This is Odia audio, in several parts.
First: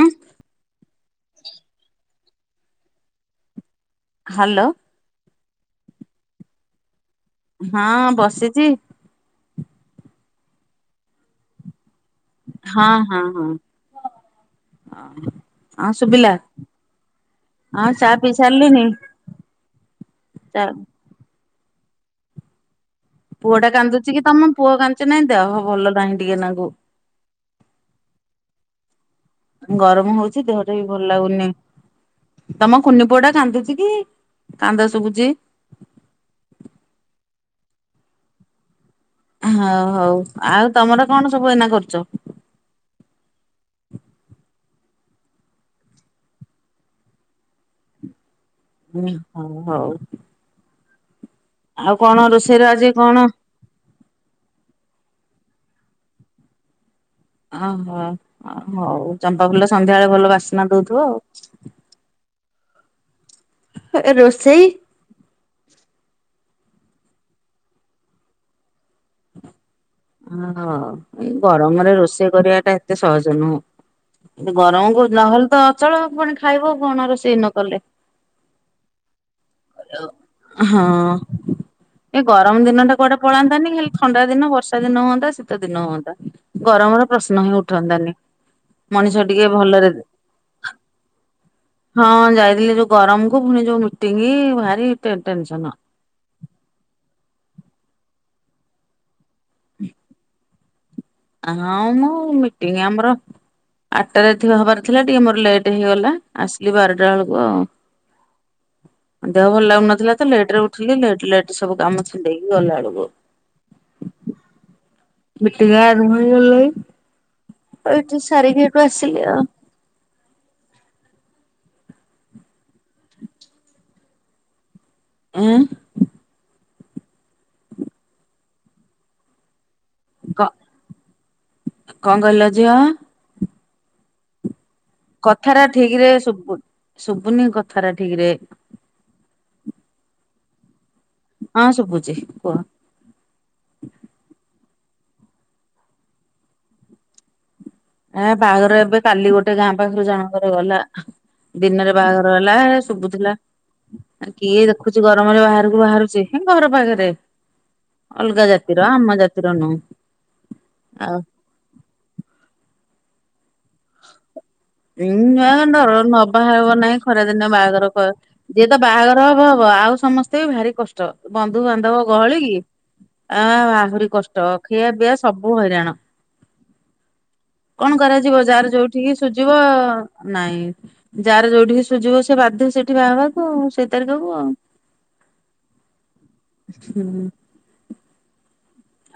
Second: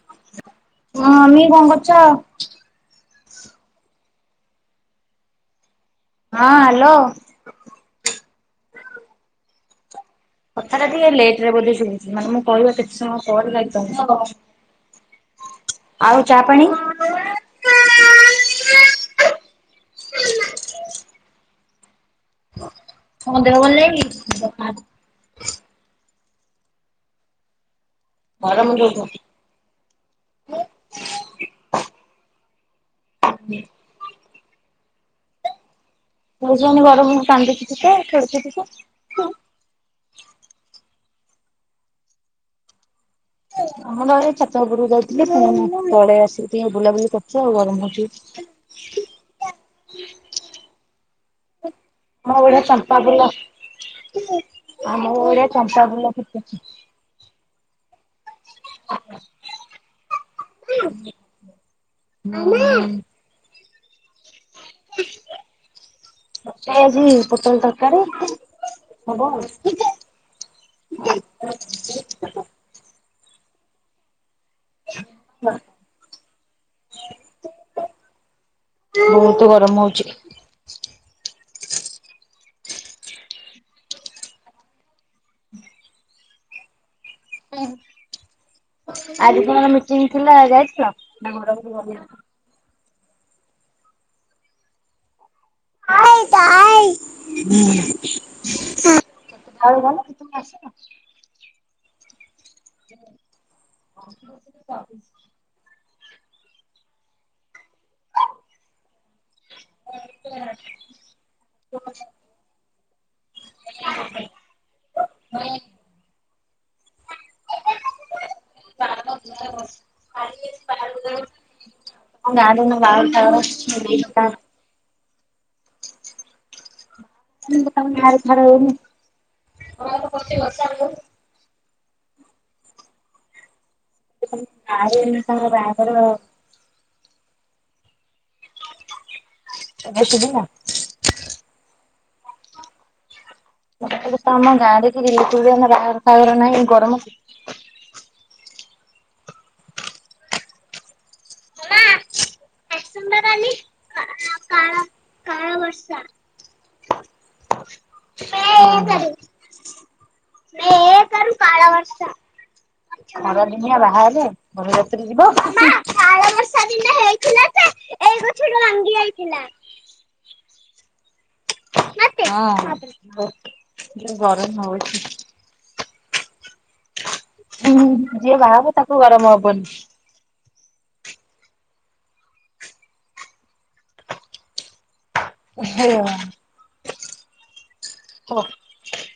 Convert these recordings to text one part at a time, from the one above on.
ଉଁ ମାମି କଣ କରୁଛ? ହ୍ୟାଲୋ। ହଁ ହ୍ୟାଲୋ। ହଁ ବସିଛି। କଥାଟା ଟିକେ ଲେଟ ରେ ବୋଧେ ଶୁଭୁ ମାନେ ମୁଁ କହିବା ହଁ କେତେ ହଁ ସମୟ ହଁ। ପରେ ଯାଇକି ପହଞ୍ଚୁଛି ହଁ ଆଉ ଶୁଭିଲା ଚା ପାଣି? ହଁ ଚା ପିଇ ସାରିଲିନି ଚା। ତମ ଦେହ ପୁଅ ଟା ଭଲ ନାହିଁ କାନ୍ଦୁଛି କି ତମ ପୁଅ କାନ୍ଦୁେ ନାହିଁ ଦେହ ଭଲ ନାହିଁ ଟିକେ ନାଙ୍କୁ। ଗରମ୍ ଯୋଗୁ। ଗରମ ହଉଛି ଦେହ ଟିକେବି ଭଲ ଲାଗୁନି ତମ କୁନି ପୁଅଟା କାନ୍ଦୁଛି କି? କାନ୍ଦ ଶୁଭୁଛି। [unintelligible] ଗରମ କୁ କାନ୍ଦୁଛି ଟିକେ ଖେଳୁଛି ଟିକେ। ହଁ ହଉ। ଆଉ ତମର କଣ ସବୁ ଏଇନା କରୁଚ? ଆମର ଏଇ ଛା ଛାତ ଉପରକୁ ଯାଇଥିଲି ପୁଣି ପଳେଇ ଆସିକି ଟିକେ ବୁଲାବୁଲି କରୁଚୁ ଆଉ ଗରମ ହଉଚି। ହୁଁ ହଁ ହଉ। ଆଉ କଣ ରୋଷେଇର [unintelligible] ଆଜି ଚମ୍ପା କଣ ଫୁଲ ଆମର ବଢିଆ ଚମ୍ପା ଫୁଲ ଫୁଟୁଚି। ଅ ହଁ ଅ ହଉ। ଚମ୍ପା ଫୁଲ ସନ୍ଧ୍ୟାବେଳେ ଭଲ ବାସ୍ନା ଦଉଥିବ ଆଉ। ମାମା। ରୋଷେଇ? [inaudible] ତରକାରୀ ଆଜି ପୋଟଳ ତରକାରୀ ହବ ଆଉ। ହଁ, ଏଇ ଗରମରେ ରୋଷେଇ କରିବା ଟା ଏତେ ସହଜ ନୁହଁ। ଏଇ ଗରମ କୁ ନହେଲେ ତ ଅଚଳ। ପୁଣି ଖାଇବ କଣ ରୋଷେଇ ନ କଲେ। ବହୁତୁ ଗରମ ହଉଚି। ହଁ। ଏ ଗରମ ଦିନ ଟା କୁଆଡେ ପଳାନ୍ତାନି ଖାଲି ଥଣ୍ଡା ଦିନ ବର୍ଷା ବର୍ଷା ଦିନ ହୁଅନ୍ତା ଶୀତ ଦିନ ହୁଅନ୍ତା। ଗରମର ପ୍ରଶ୍ନ ହିଁ ଉଠନ୍ତାନି। ମଣିଷ ଟିକେ ଭଲରେ [unintelligible] ଯାଇଥିଲ? ହେଟା ଘରକୁ ଯିବ। ହଁ ଯାଇଥିଲି ଯୋଉ ଗରମ କୁ ପୁଣି ଯୋଉ ମିଟିଙ୍ଗ ଭାରି ଟେ ଟେନସନ। [unintelligible] ହଁ ମ ମିଟିଂ ଆମର ଆଠଟାରେ ଥିବା ହବାର ଥିଲା ଟିକେ ମୋର ଲେଟ୍ ହେଇଗଲା ଆସିଲି ବାରଟା ବେଳକୁ ଆଉ। ଦେହ ଭଲ ଲାଗୁନଥିଲା ତ, ଲେଟ୍ ରେ ଉଠିଲି ଲେଟ୍ ଲେଟ୍ ସବୁ କାମ ଛିଣ୍ଡେଇ ଗଲାବେଳକୁ। ମିଟିଂ ଆ [unintelligible] ଆଉ ଏଠି ସାରିକି ହେଠୁ ଆସିଲି ଆଉ। ଆମ ଗାଁ ରେ ଏଇନା ବାହାଘର ଫାହାଘର। [unintelligible] ଏଁ କ [unintelligible] କଣ କହିଲ ଝିଅ? [unintelligible] କଥାରା ବାହାଘର ଠିକ୍ ରେ ଶୁବୁ ଶୁବୁନି କଥାରା ଠିକ୍ ରେ? ଏବେ ଶୁବିଲା? ହଁ ଶୁବୁଚି କୁହ। କହିଲି ତମ ଗାଁରେ କିଏ ରିଲେଟିଭ୍ ଏଇନା ବାହାଘର ଫାହାଘର ନାହିଁ ଗରମକୁ ଆଁ ବାହାଘର ଏବେ କାଲି ଗୋଟେ ଗାଁ ପାଖରୁ ଜଣଙ୍କର ଗଲା। ଦିନରେ ବାହାଘର ହେଲା ଆସନ୍ତା ଶୁବୁଥିଲା। କାଲି ଆ କିଏ କାଳ ଦେଖୁଚି ଗରମରେ କାଳ ବାହାରକୁ ବର୍ଷା ବାହାରୁଚି। ହେ ଘର ପାଖରେ। ମେ ଅଲଗା ଜାତିର ଆମ ଜାତିର ନୁହଁ। ଆଉ [unintelligible] ଖରା ଦିନିଆ ବାହା ହେଲେ ଉଁ ବରଯାତ୍ରୀ ଯିବ। ଡର ନ ବାହାହବ ନାହିଁ ଖରାଦିନେ ବାହାଘର କ ଗଛରୁ ଯିଏ ତ ଭାଙ୍ଗି ବାହାଘର ଯାଇଥିଲା। ହବ ହବ। ଆଉ ସମସ୍ତେ ବି ଭାରି କଷ୍ ଷ୍ଟ। ବନ୍ଧୁବାନ୍ଧବ ଗହଳି କି ହଁ ଆ ଆହୁରି ଯୋଉ କଷ୍ଟ। ଗରମ ଖିଆ ହଉଛି। ପିଆ ସବୁ ହଇରାଣ। କଣ କରାଯିବ ଯିଏ ଯାହାର ବାହାହବ ତାକୁ ଯୋଉଠିକି ଗରମ ସୁଝିବ ହବନି। ନାଇଁ। ଯାହାର ଯୋଉଠି କି ସୁଝିବ ସେ ବାଧ୍ୟ ସେଠି ବାହା ହବାକୁ ଆଉ, ସେଇ ତାରିଖକୁ ଆଉ। [unintelligible] ହ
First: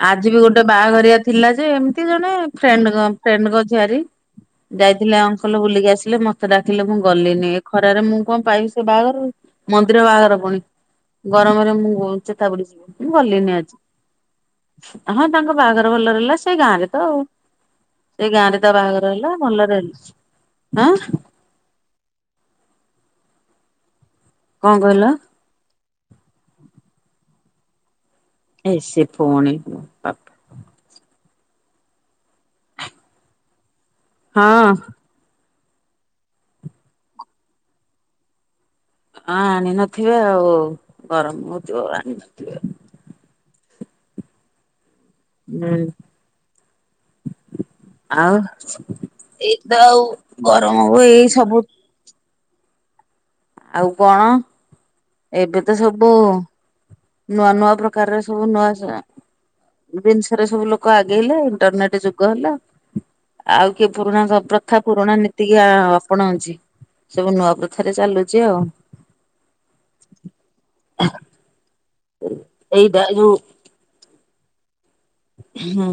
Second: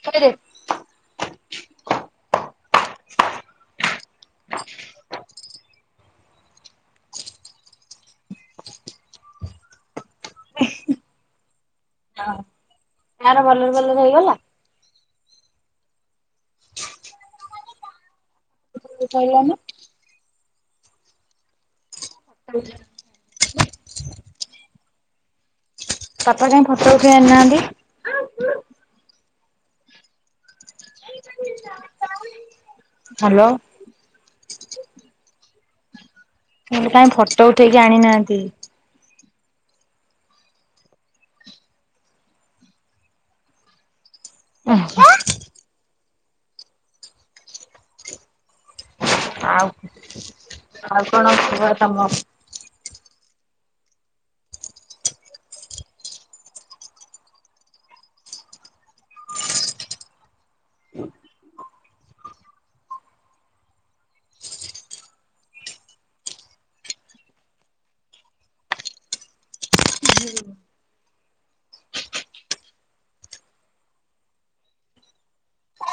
କହିଦେ ଆଜି ବି ଗୋଟେ ବାହାଘରିଆ ଥିଲା ଯେ ଏମିତି ଜଣେ ଫ୍ରେଣ୍ଡ ଙ୍କ ଫ୍ରେଣ୍ଡଙ୍କ ଝୀଆରିି ଯାଇଥିଲେ ଆମ୍ ଭଲ ବୁଲିକି ଆସିଲେ ମତେ ଡାକିଲେ ମୁଁ ଗଲିନି ଏ ଖରାରେ ମୁଁ କଣ ପାଇବି ସେ ବାହାଘରୁ। ମନ୍ଦିର ବାହାଘର ପୁଣି ଗରମରେ ମୁଁ ଚେତା ପୁଡ଼ି ଯିବି। ମୁଁ ବାଆର ଗଲିନି ଭଲରେ ଆଜି। ଭଲରେ ହେଇଗଲା? ହଁ ତାଙ୍କ ବାହାଘର ଭଲ ହେଲା ସେଇ ଗାଁରେ ତ ଆଉ। ସେଇ ଗାଁରେ ତା ବାହାଘର ହେଲା କହିଲାନି ଭଲରେ ହେଇଛି ଆଁ। [unintelligible] କଣ କହିଲ? ତାପା ଯାଏ ଫଟୋ ଉଠେଇ ଆଣିନାହାନ୍ତି। ଏ ସେ ଫୁଣି ପା ମୁଁ ହ୍ୟାଲୋ। ହଁ। ମୁଁ କହିଲି କାହିଁ ଫଟୋ ଉଠେଇକି ଆଣିନାହାନ୍ତି। ହଁ ଆଣି ନଥିବେ ଆଉ ଗରମ ହଉଥିବ ଆଉ ଆଣି ନଥିବେ। ହଁ [unintelligible] ହୁଁ ଆଉ ଏଇ ତ ଆଉ ଗରମ ଆଉ ହ କଣ ଏଇ କୁହ ସବୁ ତମ ଆଉ କଣ? ଏବେ ତ ସବୁ ନୂଆ ନୂଆ ପ୍ରକାରର ସବୁ ନୂଆ ସ ଜିନିଷରେ ସବୁ ଲୋକ ଆଗେଇଲେ ଇଣ୍ଟରନେଟ ଯୁଗ ହେଲା। ଆଉ କିଏ ପୁରୁଣା ପ୍ରଥା ପୁରୁଣା ନୀତିକି ଅପଣାଉଛି। ସବୁ ନୂଆ ପ୍ରଥାରେ ଚାଲୁଛି ଆଉ। ହୁଁ [unintelligible] ଏଇଟା ଯୁ ହୁଁ।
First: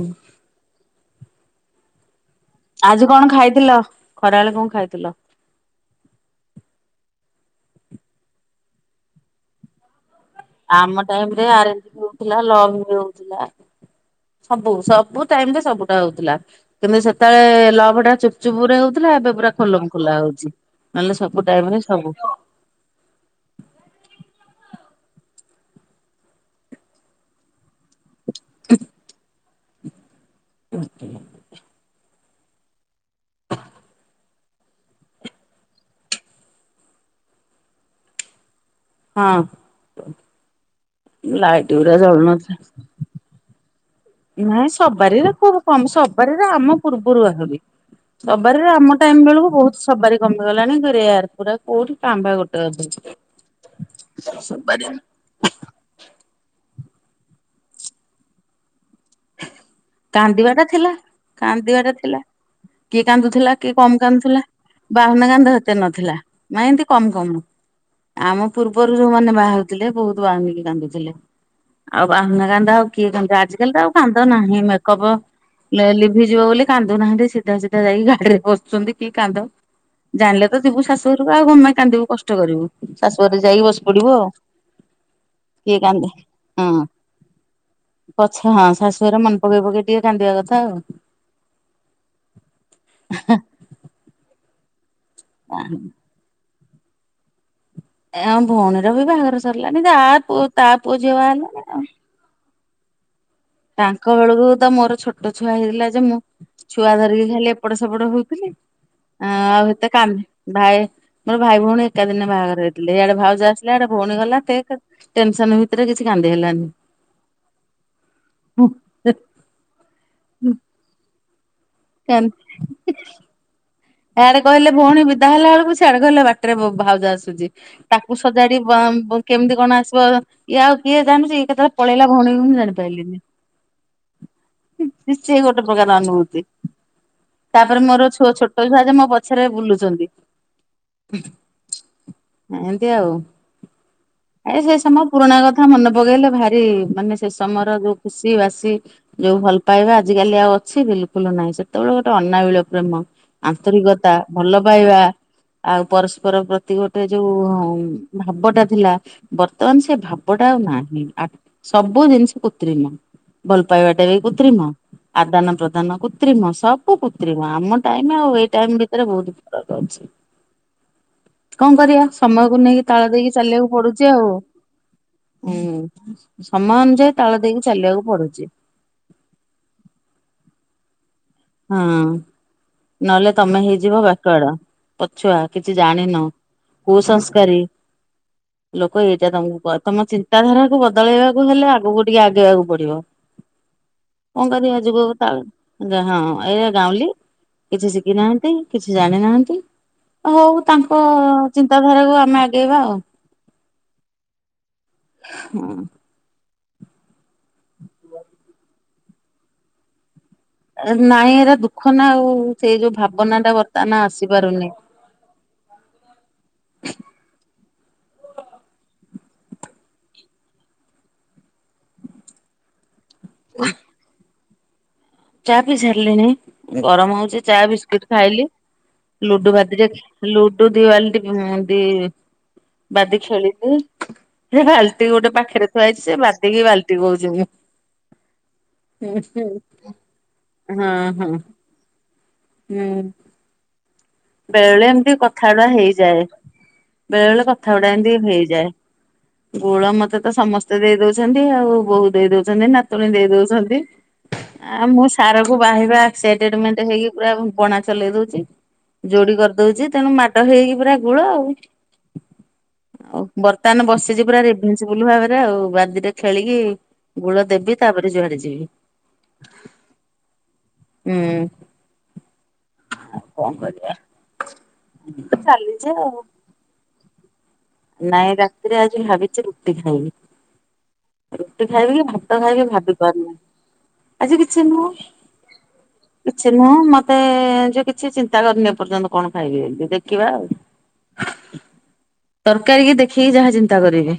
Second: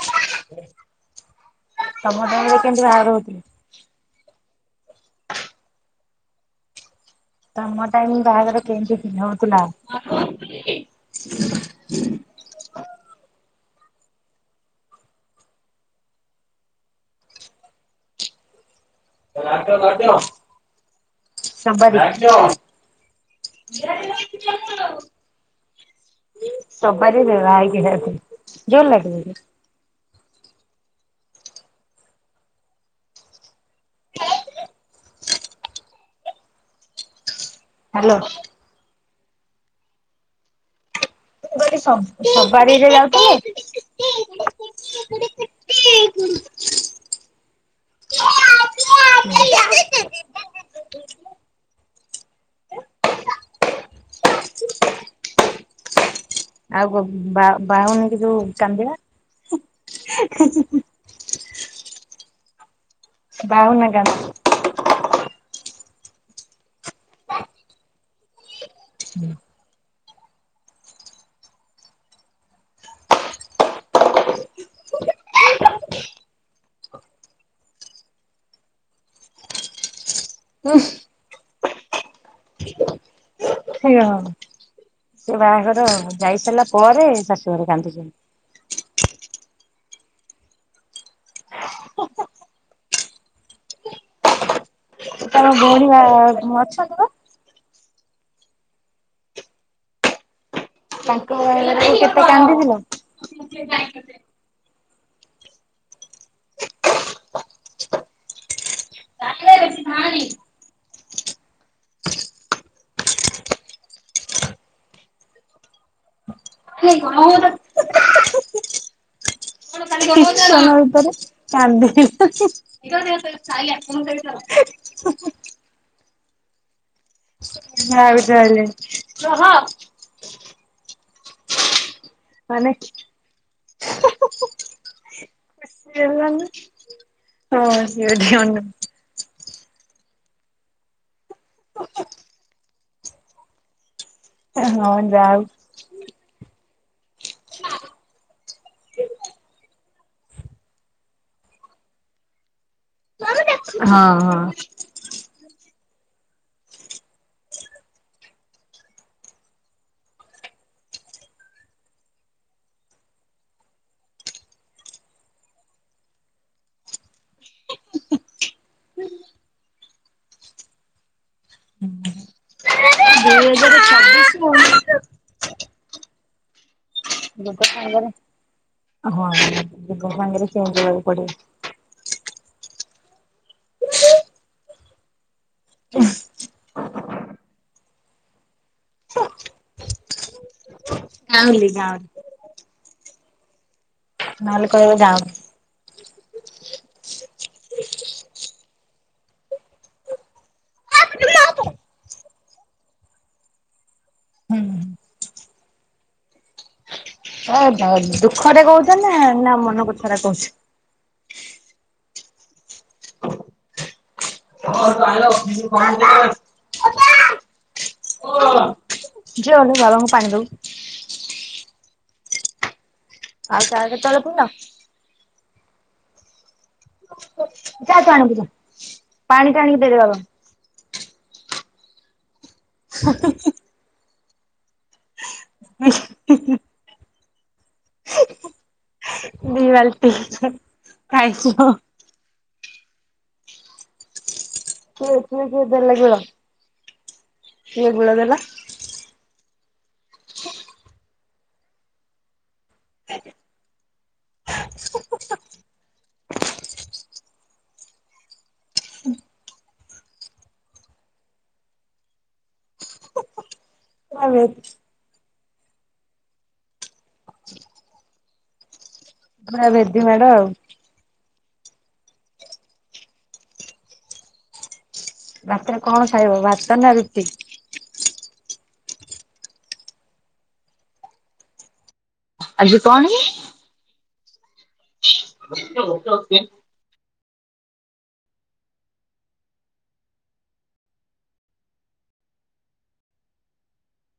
ତମ ଟାଇମ୍ ରେ କେମିତି ଆଜି ବାହାଘର କଣ ହଉଥିଲା? ଖାଇଥିଲ? ଖରାବେଳେ କଣ ଖାଇଥିଲ? ତମ ଟାଇମ ବାହାଘର କେମିତି କିନି ହଉଥିଲା। ଆମ ଟାଇମୀ ରେ ଆରେଜ ବି ହଉଥିଲା ଲଭ ବି ହଉଥିଲା। ସବୁ ସବୁ ଟାଇମରେ ସବୁଟା ହଉଥିଲା କିନ୍ତୁ ସେତେବେଳେ ଲଭଟା ଚୁପଚୁପ ରେ ହଉ ଏବେ ପୁରା ଖୋଲମ୍ ଖୋଲା ହଉଛି ନହେଲେ ସବୁ ଟାଇମ ରେ ସବାରି ସବୁ ସବାରିରେ ବହା ହେଇ [unintelligible] ଜୋର ଲାଗିବ। କି [unintelligible] ହାଲୋ। ହଁ ଲାଇଟ ଉରା ଜଳୁନଥିଲା। ସେ ଯାଉଥିଲେ। ନାଇଁ ସବାରିରେ ଖୁବ କମ ସବାରିରେ ଆମ ପୂର୍ବରୁ ଆହୁରି। ସବାରିରେ ଆମ ଟାଇମ ବେଳକୁ ବହୁତ ସବାରି କମି ଗଲାଣି ପୁରା ରେଆର କଉଠି କାଁ ଭାଁ ଗୋଟେ [unintelligible] ଆଉ ବା ବା ବାହୁନି କି ଯୋଉ କାନ୍ଦିବା। କାନ୍ଦିବା ଟା ଥିଲା କାନ୍ଦିବା ଟା ଥିଲା। କିଏ କାନ୍ଦୁଥିଲା କିଏ ବାହୁନା କମ କାନ୍ଦ କାନ୍ଦୁଥିଲା ବାହୁନା କାନ୍ଦ ହେତେ ନଥିଲା ନାଇ ଏମିତି କମ କମ ଆମ ପୂର୍ବରୁ ଯୋଉମାନେ ବାହା ହଉଥିଲେ ବହୁତ ବାହୁନିକି କାନ୍ଦୁଥିଲେ। ଆଉ ବାହୁନା କାନ୍ଦ ଆଉ କିଏ କନ୍ଦୁଚି ଆଜିିକାଲି ତ ଆଉ କାନ୍ଦ ନାହିଁ ମେକପ ଲେ ଲିଭିଯିବ ବୋଲି କାନ୍ଦୁ ନାହାନ୍ତି ସିଧା ସିଧା ଯାଇି ଗାଡିରେ ବସୁଛନ୍ତି କି କାନ୍ଦ ଜାଣିଲେ ତ ହଁ। ଯିବୁ ଶାଶୁଘରକୁ ଆଉ କଣ ପାଇଁ କାନ୍ଦିବୁ କଷ୍ଟ କରିବୁ ଶାଶୁଘରେ ଯାଇ ବସି ପଡିବୁ ଆଉ। ସେ କିଏ ବାହାଘର କାନ୍ଦେ ଯାଇସାରିଲା ହଁ ପରେ ଶଷୁ ଘରେ କାନ୍ଦୁଛନ୍ତି। ପଛେ ହଁଶ୍ ଶାଶୁଘରେ ମନ୍ ପକେଇ ପକେଇ ଟିକେ କାନ୍ଦିବା କଥା ଆଉ। ତମ ଆଉ। ଭଉଣୀ ବା ଅଛନ୍ତି ପା। ଏ ଆମ ଭଉଣୀର ବି ବାହାଘର ସର୍ଲାଣି ତା ପୁଅ ତା ପୁଅ ଝିଅ ବାହା ହେଲେଣି ଆଉ। ତ କାନ୍ଦିଥିଲ। ତାଙ୍କ ବେଳକୁ ତ ମୋର ଛୋଟ ଟୋ ଛୁଆ ହେଇଥିଲା ଯେ ମୁଁ ଛୁଆ ଧରିକି ଖାଲି ଏପଟ ସେପଟ ହଉଥିଲି। ଆଉ ଏତେ କାନ୍ଦି ଭାଇ ମୋର ଭାଇ ଭଉଣୀ ଏକା ଦିନେ ବାହାଘର ହେଇଥିଲେ ଇଆଡେ ଭାଉଜ ଆସିଲା ଆଡେ ଭଉଣୀ ଗଲା ଟେକ୍ ଟେନସନ ବି ରେ କିଛି କାନ୍ଦି ହେଲାନି। ଟେନସନ ଭିତରେ କାନ୍ଦିହେଲାନି। ଆଡେ ଗଲେ ବାଟରେ ଭାଉଜ ଆସି ଯାହା ତାକୁ ବି କହିଲେ। ସଜାଡିବ କେମିତି କଣ ଆସିବ ଇଏ ଆଉ କିଏ କାନ୍ଦୁଚି। କେତେବେ ପଳେଇଲା ଭଉଣୀ ମୁଁ ମାନେ ଜାଣିପାରିଲିନି। ନିଶ୍ଚୟ ଗୋଟେ ଖୁସି ପ୍ରକାର ଅନୁଭୂତି। ହେଲାନି ତାପରେ ହଁ ସିଏ ମୋର ଏଠି ଛୁଆ ଅନଉ ଛୋଟ ଛୁଆ ଯେ ମୋ ପଛରେ ବୁଲୁଚନ୍ତି। ଏମତି ଆଉ ଏ ସେ ହଁ ସମୟ ଯା ପୁରୁଣା ହଉ। କଥା ମନେ ଭୋଗେଇଲେ ଭାରି ମାନେ ସେ ସମୟର ଯୋଉ ଖୁସି ବାସି। ଯୋଉ ଭଲ ପାଇବା ଆଜିିକାଲି ଆଉ ଅଛି ବିଲକୁଲ ନାହିଁ ସେତେବେଳେ ଗୋଟେ ଅନାବିଳ ପ୍ରେମ। ହଁ ଆନ୍ତରିକତା ହଁ ଭଲ ପାଇବା ଆଉ ପରସ୍ପର ପ୍ରତି ଗୋଟେ ଯୋଉ ଭାବଟା ଥିଲା। ବର୍ତ୍ତମାନ ସେ ଭାବଟା ଆଉ ନାହିଁ ଆ ସବୁ ଜିନିଷ କୁତ୍ରିମ। ଭଲ ପାଇବାଟା ବି କୃତ୍ରିମ ଆଦାନ ପ୍ରଦାନ କୃତ୍ରିମ ସବ ବୁ କୁତ୍ରିମ ଆମ ଟାଇମ ଆଉ ଏଇ ଟାଇମ ଭିତରେ ବହୁତ ଫରକ ଅଛି। କଣ କରିବା ସମୟକୁ ନେଇକି ତାଳ ଦେଇକି ଦୁଇ ଚାଲିବାକୁ ହଜାର ପଡୁଛି ଆଉ। ଛବିଶ ହୁଁ ସମୟ ଅନୁଯାଇ ଯୁଗ ସାଙ୍ଗରେ ହଁ ଯୁ ଯୁଗ ସାଙ୍ଗରେ ଚେଞ୍ଜ ହେବାକୁ ପଡିବ। ହୁଁ ନହେଲେ ତମେ ହେଇଯିବ ବ୍ୟାକୁଆଡ ପଛୁଆ। କିଛି ଜାଣିନ କୁ ସଂସ୍କାରୀ ଲୋକ ଏଇଟା ତମକୁ କହ ତମ ଚିନ୍ତାଧାରାକୁ ବଦଳେଇବାକୁ ଗାଉଁଲି ହେଲେ ଆଗକୁ ଗାଉଁଲି ଟିକେ ଆଗେଇବାକୁ ପଡିବ। କଁ ନହେଲେ କରିବା କହିବେ ଜୁଗକୁ ଗାଉଁଲି। ତାଳ ଯାହା ହଁ। ଅ ଏଇ ଆ ଗାଉଁଲି କିଛି ଶିଖି ନାହାନ୍ତି କିଛି ଜାଣି ନାହାନ୍ତି। ହଉ ତାଙ୍କ ଚିନ୍ତାଧାରାକୁ ଆମେ ଆଗେଇବା ଆଉ। ହୁଁଁହୁଁ। ହଁ। ହଉ ହଉ ଦୁଃଖରେ କହୁଛ ନା ନା ମନ କଥା ରା କହଚୁ। ନାଇଁ ଏରା ଦୁଃଖ ନା ଆଉ ସେଇ ଯୋଉ ଭାବନା ଟା ବର୍ତ୍ତମାନ ଆସିପାରୁନି। [unintelligible] ଝିଅ ଗଲୁ ବାବାଙ୍କୁ ପାଣି ଦବୁ। ଆଉ ଚା କେତେବେଳେ ପିଇଲ। ଚା ପି ସାରିଲିଣି ଗରମ ହଉଚି ଚା ବିସ୍କିଟ ତୁ ଆଣିବୁ ଖାଇଲି ଯା ପାଣି ଲୁଡୁ ଟା ଭାଦି ଆଣିକି ଯେ ଦେଇଦେ ବାବାଙ୍କୁ ଲୁ ଡୁ ଦି ବାଲିଟ ଦି ବାଦି ଖେଳିବି। ସେ ବାଲ୍ଟି ଗୋଟେ ପାଖରେ ଥୁଆ ହେଇଛି ସେ ବାତିକି ବାଲ୍ଟି କହୁଚି ମୁଁ। ଦି ବାଲଟି ହୁଁ। ହଁ ହଁ ହୁଁ। ବେଳେ ବେଳେ ଏମିତି କିଏ କିଏ କଥା କିଏ ଗୁଡା ଦେଲେ ଗୁଳ ହେଇଯାଏ ବେଳେ ବେଳେ କଥା ଗୁଡା କିଏ ଗୁଳ ଏମିତି ବ ଦେଲା ହେଇଯାଏ। ଗୁଳ ମତେ ତ ସମସ୍ତେ ଦେଇ ଦଉଛନ୍ତି ଆଉ ବୋହୁ ଦେଇ ଦଉଛନ୍ତି ନାତୁଣୀ ଦେଇ ଦଉଛନ୍ତି। ଆ ମୁଁ ସାର୍ଙ୍କୁ ବାହିବା ଏକସାଇଟେଡ଼ ମେଣ୍ଟ ହେଇକି ପୁରା ବଣା ଚଲେଇ ଦଉଛି। ଯୋଡି କରିଦଉଛି ତେଣୁ ମାଡ ହେଇକି ପୁରା ଗୁଳ ଆଉ। ଆଉ ବର୍ତ୍ତମାନ ବସି ବସିଚି ପୁରା ରେଭିନ୍ସ ପୁଲ ଭାବରେ ଆଉ ବାଦିଟେ ଖେଳିକି ଗୁଳ ଦେବି ତାପରେ ଜୁଆଡେ ଯିବି। ପୁରା ଭେଦି ମାଡ ଆଉ। ହୁଁ ଆଉ କଣ କରି ରାତିରେ ଆଉ। କଣ ଖାଇବ ଭାତ ନା ରୁଟି? ନାଇଁ ରାତିରେ ଆଜି ଭାବିଛି ରୁଟି ଖାଇବି ରୁଟି ଖାଇବି କି ଭା ଭାତ ଖାଇବି ଭାବି ପାରୁନି ଆଜି କିଛି ନୁହଁ କିଛି ନୁହଁ ମ ମତେ ଯେ କିଛି ଚିନ୍ତା କରିନି ଏପର୍ଯ୍ୟନ୍ତ କଣ ଖାଇବିବୋଲି ଦେଖିବା ଆଉ। ତରକାରୀ କି ଦେଖିକି ଯାହା ଚିନ୍ତା କରିବେ।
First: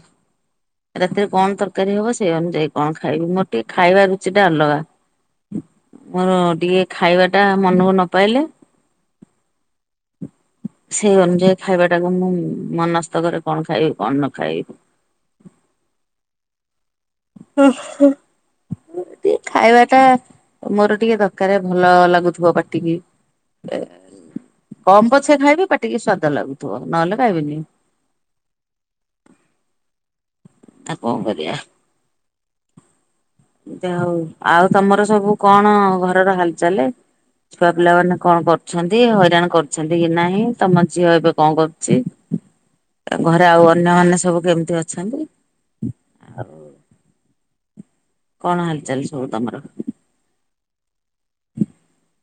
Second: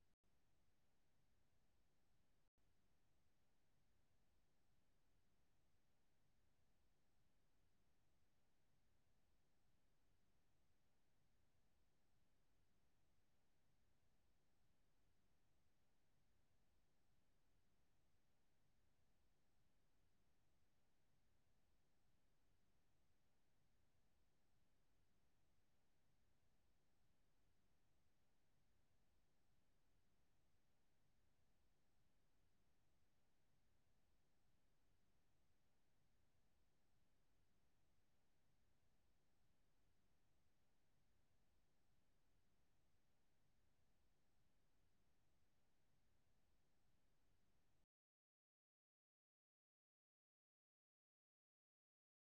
ରାତିରେ କଣ ତରକାରୀ ହବ ସେଇ ଅନୁଯାୟୀ କଣ ଖାଇବି ମୋର ଟିକେ ଖାଇବା ରୁଚି ଟା ଅଲଗା। ମୋର ଟିକେ ଖାଇବା ଟା ମନକୁ ନ ପାଇଲେ ସେଇ ଅନୁଯାୟୀ ଖାଇବା ଟାକୁ ମୁଁ ମନସ ମନସ୍ତ କରେ ଖାଇବି କଣ ନ ଖାଇବି। ଓହୋ ହୋ। ଟିକେ ଖାଇବା ଟା ମୋର ଟିକେ ଦରକାର ଭଲ ଲାଗୁଥିବ ପାଟିକି। କମ୍ ପଛେ ଖାଇବି ପାଟିକି ସ୍ଵାଦ ଲାଗୁଥିବ ନହେଲେ ଖାଇବିନି। [inaudible] ଆଉ କଣ କରିଆ। ଯା ହଉ ଆଉ ତମର ସବୁ କଣ ଘରର ହାଲଚାଲେ। ଛୁଆ ପିଲାମାନେ କଣ କରୁଛନ୍ତି ହଇରାଣ କରୁଛନ୍ତି କି ନାହିଁ ତମ ଝିଅ ଏବେ କଣ କରୁଛି। ଘରେ ଆଉ ଅନ୍ୟମାନେ ସବୁ କେମିତି ଅଛନ୍ତି? କଣ ହାଲଚାଲ ସବୁ ତମର? [inaudible]